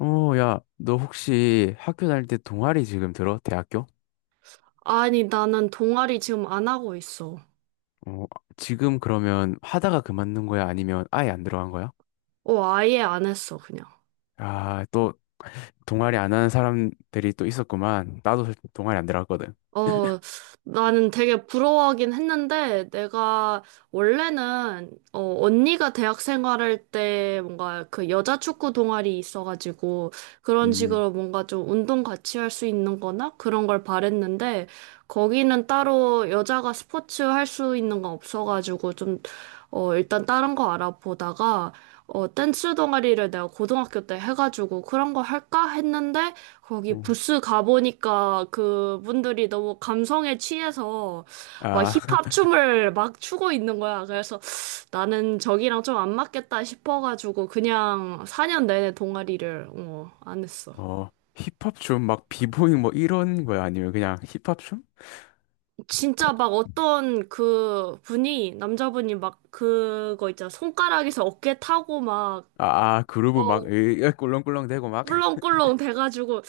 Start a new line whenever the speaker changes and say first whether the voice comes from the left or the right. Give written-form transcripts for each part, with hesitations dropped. left: 야, 너 혹시 학교 다닐 때 동아리 지금 들어? 대학교?
right: 아니, 나는 동아리 지금 안 하고 있어.
left: 어, 지금 그러면 하다가 그만둔 거야? 아니면 아예 안 들어간 거야?
right: 아예 안 했어, 그냥.
left: 아, 또 동아리 안 하는 사람들이 또 있었구만. 나도 사실 동아리 안 들어갔거든.
right: 어, 나는 되게 부러워하긴 했는데, 내가 원래는, 언니가 대학 생활할 때 뭔가 그 여자 축구 동아리 있어가지고, 그런
left: 음.
right: 식으로 뭔가 좀 운동 같이 할 수 있는 거나 그런 걸 바랬는데, 거기는 따로 여자가 스포츠 할 수 있는 거 없어가지고, 좀, 일단 다른 거 알아보다가, 댄스 동아리를 내가 고등학교 때 해가지고, 그런 거 할까 했는데, 거기
left: 음.
right: 부스 가보니까 그분들이 너무 감성에 취해서 막
left: 아,
right: 힙합 춤을 막 추고 있는 거야. 그래서 나는 저기랑 좀 안 맞겠다 싶어가지고 그냥 4년 내내 동아리를 안 했어.
left: 어, 힙합 춤, 막 비보잉 뭐 이런 거야? 아니면 그냥 힙합 춤?
right: 진짜
left: 힙합?
right: 막 어떤 그 분이, 남자분이 막 그거 있잖아. 손가락에서 어깨 타고 막
left: 아,
right: 어,
left: 그루브 막 으, 꿀렁꿀렁 대고 막.
right: 꿀렁꿀렁 돼가지고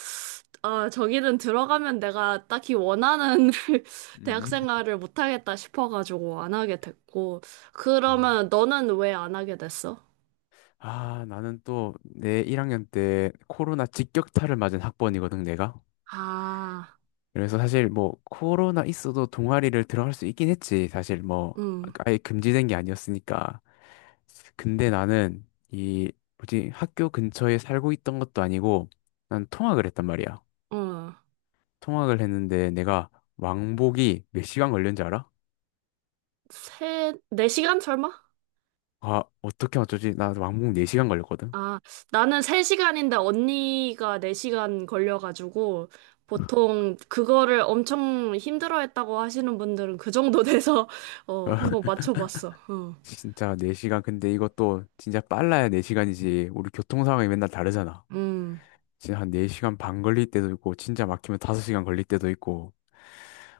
right: 아 저기는 들어가면 내가 딱히 원하는 대학
left: 음.
right: 생활을 못하겠다 싶어가지고 안 하게 됐고.
left: 음.
right: 그러면 너는 왜 안 하게 됐어?
left: 아, 나는 또 내 1학년 때 코로나 직격탄을 맞은 학번이거든, 내가.
right: 아,
left: 그래서 사실 뭐 코로나 있어도 동아리를 들어갈 수 있긴 했지. 사실 뭐
right: 응..
left: 아예 금지된 게 아니었으니까. 근데 나는 이 뭐지 학교 근처에 살고 있던 것도 아니고 난 통학을 했단 말이야.
right: 응..
left: 통학을 했는데 내가 왕복이 몇 시간 걸렸는지 알아?
right: 세, 네 시간 설마?
left: 아, 어떻게 어쩌지? 나 왕복 4시간 걸렸거든.
right: 아, 나는 세 시간인데 언니가 네 시간 걸려가지고 보통 그거를 엄청 힘들어했다고 하시는 분들은 그 정도 돼서 어, 한번 맞춰봤어. 어.
left: 진짜 4시간. 근데 이것도 진짜 빨라야 4시간이지. 우리 교통 상황이 맨날 다르잖아.
right: 음,
left: 지금 한 4시간 반 걸릴 때도 있고 진짜 막히면 5시간 걸릴 때도 있고.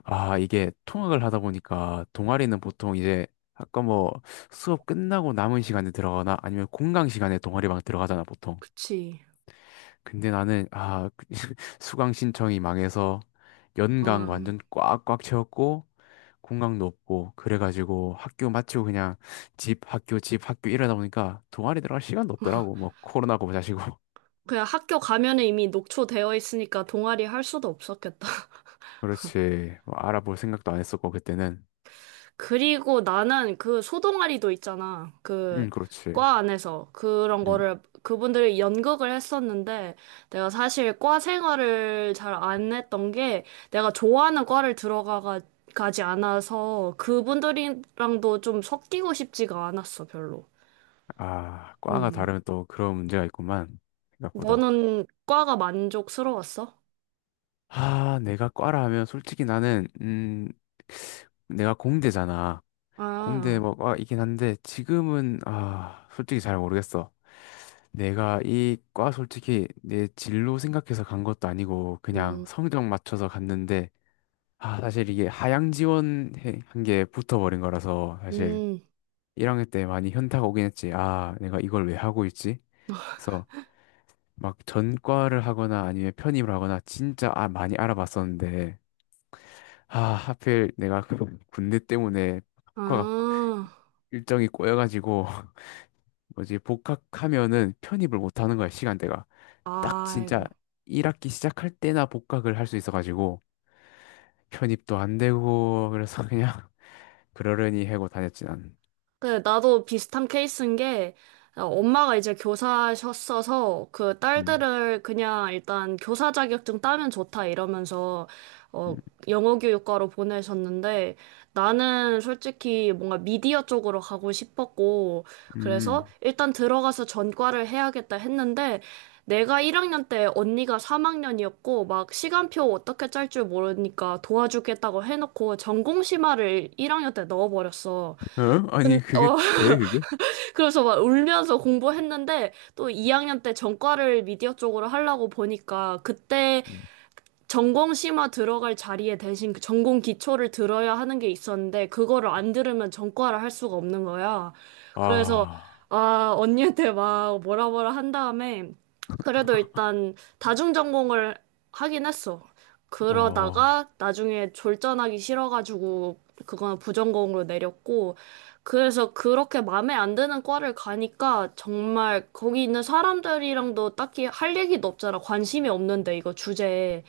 left: 아 이게 통학을 하다 보니까 동아리는 보통 이제 아까 뭐 수업 끝나고 남은 시간에 들어가거나 아니면 공강 시간에 동아리방 들어가잖아 보통.
right: 그치.
left: 근데 나는 아 수강 신청이 망해서
right: 어.
left: 연강 완전 꽉꽉 채웠고 공강도 없고 그래가지고 학교 마치고 그냥 집 학교 집 학교 이러다 보니까 동아리 들어갈 시간도 없더라고. 뭐 코로나고 뭐자시고.
right: 그냥 학교 가면은 이미 녹초되어 있으니까 동아리 할 수도 없었겠다.
left: 그렇지. 뭐 알아볼 생각도 안 했었고, 그때는.
right: 그리고 나는 그 소동아리도 있잖아. 그
left: 그렇지.
right: 과 안에서 그런
left: 음.
right: 거를 그분들이 연극을 했었는데 내가 사실 과 생활을 잘 안 했던 게 내가 좋아하는 과를 들어가 가지 않아서 그분들이랑도 좀 섞이고 싶지가 않았어, 별로.
left: 아, 과가
right: 음.
left: 다르면 또 그런 문제가 있구만. 생각보다.
right: 너는 과가 만족스러웠어?
left: 아, 내가 과라 하면 솔직히 나는, 내가 공대잖아. 공대
right: 아.
left: 뭐 과이긴 한데, 지금은, 아, 솔직히 잘 모르겠어. 내가 이 과 솔직히 내 진로 생각해서 간 것도 아니고, 그냥
right: 음.
left: 성적 맞춰서 갔는데, 아, 사실 이게 하향 지원한 게 붙어버린 거라서, 사실.
right: 음.
left: 1학년 때 많이 현타가 오긴 했지. 아, 내가 이걸 왜 하고 있지? 그래서 막 전과를 하거나 아니면 편입을 하거나 진짜 아, 많이 알아봤었는데, 아, 하필 내가 그 군대 때문에 학과가
right: 아.
left: 일정이 꼬여가지고, 뭐지, 복학하면은 편입을 못 하는 거야, 시간대가. 딱 진짜
right: 아이고.
left: 1학기 시작할 때나 복학을 할 수 있어가지고, 편입도 안 되고, 그래서 그냥 그러려니 하고 다녔지, 난.
right: 그 나도 비슷한 케이스인 게 엄마가 이제 교사셨어서 그
left: 음,
right: 딸들을 그냥 일단 교사 자격증 따면 좋다 이러면서
left: 음,
right: 어 영어 교육과로 보내셨는데 나는 솔직히 뭔가 미디어 쪽으로 가고 싶었고 그래서
left: 음.
right: 일단 들어가서 전과를 해야겠다 했는데 내가 1학년 때 언니가 3학년이었고 막 시간표 어떻게 짤 줄 모르니까 도와주겠다고 해놓고 전공 심화를 1학년 때 넣어버렸어.
left: 어? 아니,
right: 근,
left: 그게
right: 어,
left: 돼, 그게?
right: 그래서 막 울면서 공부했는데 또 2학년 때 전과를 미디어 쪽으로 하려고 보니까 그때 전공 심화 들어갈 자리에 대신 그 전공 기초를 들어야 하는 게 있었는데 그거를 안 들으면 전과를 할 수가 없는 거야. 그래서
left: 아,
right: 아 언니한테 막 뭐라 뭐라 한 다음에 그래도 일단 다중 전공을 하긴 했어.
left: 어,
right: 그러다가 나중에 졸전하기 싫어가지고 그거는 부전공으로 내렸고 그래서 그렇게 마음에 안 드는 과를 가니까 정말 거기 있는 사람들이랑도 딱히 할 얘기도 없잖아. 관심이 없는데 이거 주제에.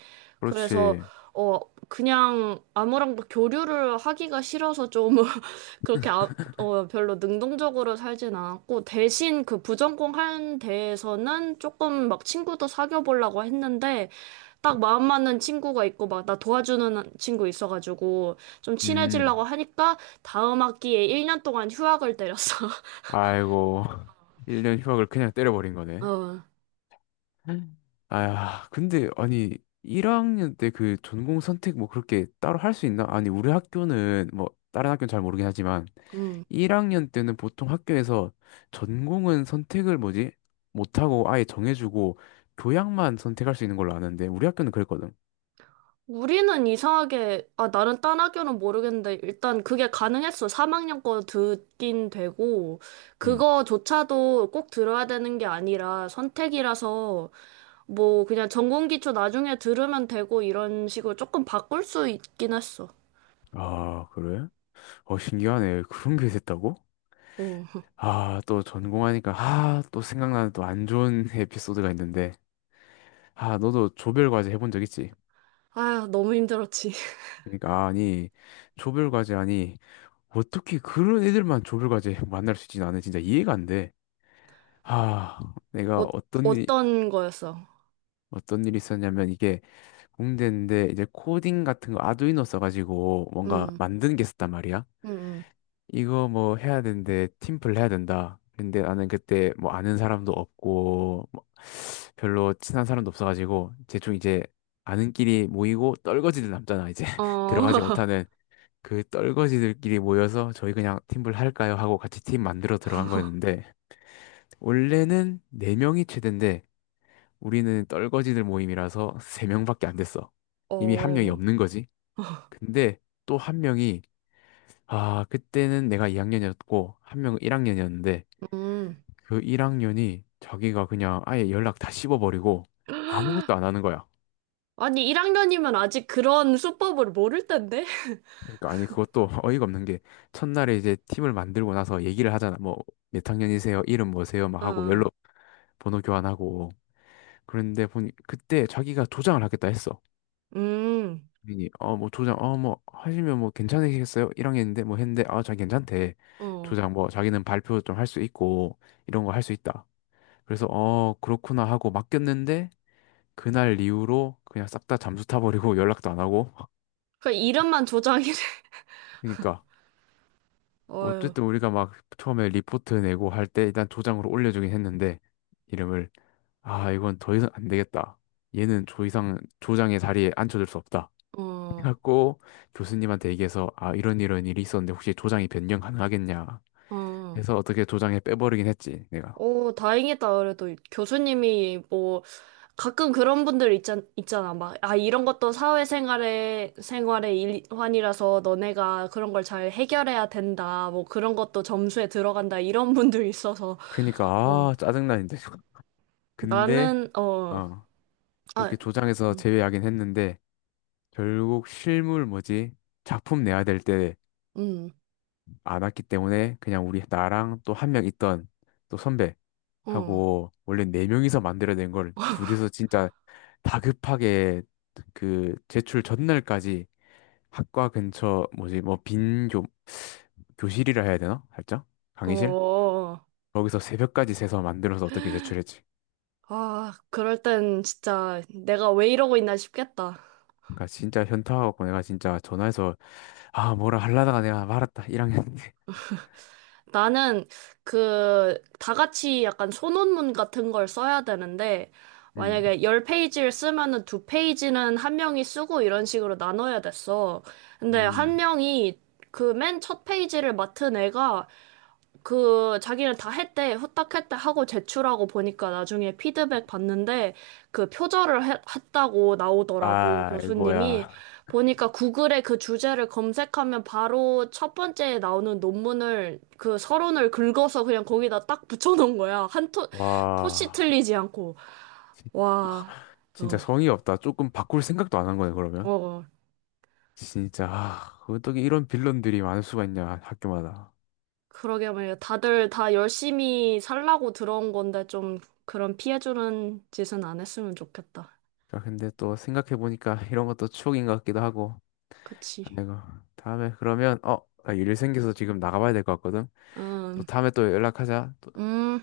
right: 그래서
left: 그렇지.
right: 어 그냥 아무랑도 교류를 하기가 싫어서 좀 그렇게 아, 어 별로 능동적으로 살진 않았고 대신 그 부전공 한 데에서는 조금 막 친구도 사귀어 보려고 했는데 딱 마음 맞는 친구가 있고 막 나 도와주는 친구 있어가지고 좀 친해지려고
left: 음,
right: 하니까 다음 학기에 1년 동안 휴학을 때렸어.
left: 아이고, 1년 휴학을 그냥 때려버린 거네.
right: 어.
left: 아야, 근데, 아니, 1학년 때 그 전공 선택 뭐 그렇게 따로 할 수 있나? 아니, 우리 학교는 뭐, 다른 학교는 잘 모르긴 하지만,
right: 음.
left: 1학년 때는 보통 학교에서 전공은 선택을 뭐지? 못하고 아예 정해주고, 교양만 선택할 수 있는 걸로 아는데, 우리 학교는 그랬거든.
right: 우리는 이상하게, 아, 나는 딴 학교는 모르겠는데, 일단 그게 가능했어. 3학년 거 듣긴 되고,
left: 음.
right: 그거조차도 꼭 들어야 되는 게 아니라 선택이라서, 뭐, 그냥 전공 기초 나중에 들으면 되고, 이런 식으로 조금 바꿀 수 있긴 했어.
left: 아, 그래? 어, 신기하네. 그런 게 됐다고?
right: 어.
left: 아, 또 전공하니까, 아, 또 생각나는 또 안 좋은 에피소드가 있는데, 아, 너도 조별과제 해본 적 있지?
right: 아휴, 너무 힘들었지.
left: 그러니까, 아니, 조별과제, 아니, 어떻게 그런 애들만 조별과제 만날 수 있지? 나는 진짜 이해가 안 돼. 아, 내가
right: 어, 어떤 거였어?
left: 어떤 일이 있었냐면, 이게 공대인데, 이제 코딩 같은 거 아두이노 써가지고, 뭔가
right: 음,
left: 만드는 게 있었단 말이야.
right: 음,
left: 이거 뭐 해야 되는데 팀플 해야 된다. 근데 나는 그때 뭐 아는 사람도 없고 뭐 별로 친한 사람도 없어가지고 대충 이제 아는끼리 모이고 떨거지들 남잖아. 이제
right: 어,
left: 들어가지 못하는 그 떨거지들끼리 모여서 저희 그냥 팀플 할까요? 하고 같이 팀 만들어 들어간 거였는데, 원래는 4명이 최대인데 우리는 떨거지들 모임이라서 3명밖에 안 됐어. 이미 한 명이
right: 어,
left: 없는 거지. 근데 또 한 명이, 아, 그때는 내가 2학년이었고, 한 명은 1학년이었는데,
right: 음.
left: 그 1학년이 자기가 그냥 아예 연락 다 씹어버리고 아무것도 안 하는 거야.
right: 아니, 1학년이면 아직 그런 수법을 모를 텐데?
left: 그러니까 아니 그것도 어이가 없는 게, 첫날에 이제 팀을 만들고 나서 얘기를 하잖아. 뭐 몇 학년이세요? 이름 뭐세요? 막 하고
right: 어.
left: 연락 번호 교환하고. 그런데 보니 그때 자기가 조장을 하겠다 했어.
right: 음,
left: 본인이 어뭐 조장 어 뭐 하시면 뭐 괜찮으시겠어요? 1학년인데 뭐 했는데, 아 자 괜찮대.
right: 어.
left: 조장 뭐 자기는 발표 좀 할 수 있고 이런 거 할 수 있다. 그래서 어 그렇구나 하고 맡겼는데 그날 이후로 그냥 싹 다 잠수 타버리고 연락도 안 하고.
right: 그 이름만 조장이래.
left: 그러니까
right: 어휴,
left: 어쨌든 우리가 막 처음에 리포트 내고 할 때 일단 조장으로 올려주긴 했는데 이름을. 아 이건 더 이상 안 되겠다. 얘는 조 이상 조장의 자리에 앉혀줄 수 없다.
right: 어,
left: 해갖고 교수님한테 얘기해서, 아 이런 이런 일이 있었는데 혹시 조장이 변경 가능하겠냐
right: 어.
left: 해서 어떻게 조장에 빼버리긴 했지, 내가.
right: 오, 다행이다. 그래도 교수님이 뭐 가끔 그런 분들 있잖, 있잖아. 막, 아, 이런 것도 사회생활의 생활의 일환이라서 너네가 그런 걸 잘 해결해야 된다. 뭐 그런 것도 점수에 들어간다. 이런 분들 있어서.
left: 그러니까
right: 어,
left: 아 짜증나 이제. 근데
right: 나는, 어,
left: 어
right: 아,
left: 그렇게 조장에서
right: 음,
left: 제외하긴 했는데. 결국 실물 뭐지? 작품 내야 될 때
right: 음,
left: 안 왔기 때문에 그냥 우리 나랑 또 한 명 있던 또
right: 어,
left: 선배하고 원래 네 명이서 만들어야 된 걸 둘이서 진짜 다급하게 그 제출 전날까지 학과 근처 뭐지 뭐 빈교 교실이라 해야 되나? 살짝 강의실?
right: 어.
left: 거기서 새벽까지 새서 만들어서 어떻게 제출했지?
right: 아, 그럴 땐 진짜 내가 왜 이러고 있나 싶겠다.
left: 그러니까 진짜 현타하고 내가 진짜 전화해서 아 뭐라 하려다가 내가 말았다, 1학년 때.
right: 나는 그, 다 같이 약간 소논문 같은 걸 써야 되는데,
left: 음.
right: 만약에 열페이지를 쓰면은 두페이지는한 명이 쓰고 이런 식으로 나눠야 됐어. 근데 한
left: 음.
right: 명이 그 맨 첫 페이지를 맡은 애가 그 자기는 다 했대 후딱 했대 하고 제출하고 보니까 나중에 피드백 받는데 그 표절을 했다고 나오더라고 교수님이
left: 아이고야.
right: 보니까 구글에 그 주제를 검색하면 바로 첫 번째에 나오는 논문을 그 서론을 긁어서 그냥 거기다 딱 붙여놓은 거야 한 토, 토씨
left: 와.
right: 틀리지 않고
left: 진-
right: 와
left: 진짜
right: 어,
left: 성의 없다. 조금 바꿀 생각도 안 한 거네,
right: 어,
left: 그러면.
right: 어.
left: 진짜, 아, 어떻게 이런 빌런들이 많을 수가 있냐, 학교마다.
right: 그러게 말이야 다들 다 열심히 살라고 들어온 건데 좀 그런 피해주는 짓은 안 했으면 좋겠다.
left: 아, 근데 또 생각해보니까 이런 것도 추억인 것 같기도 하고.
right: 같이
left: 아이고. 다음에 그러면, 나 일이 생겨서 지금 나가봐야 될 것 같거든. 또
right: 음,
left: 다음에 또 연락하자.
right: 음.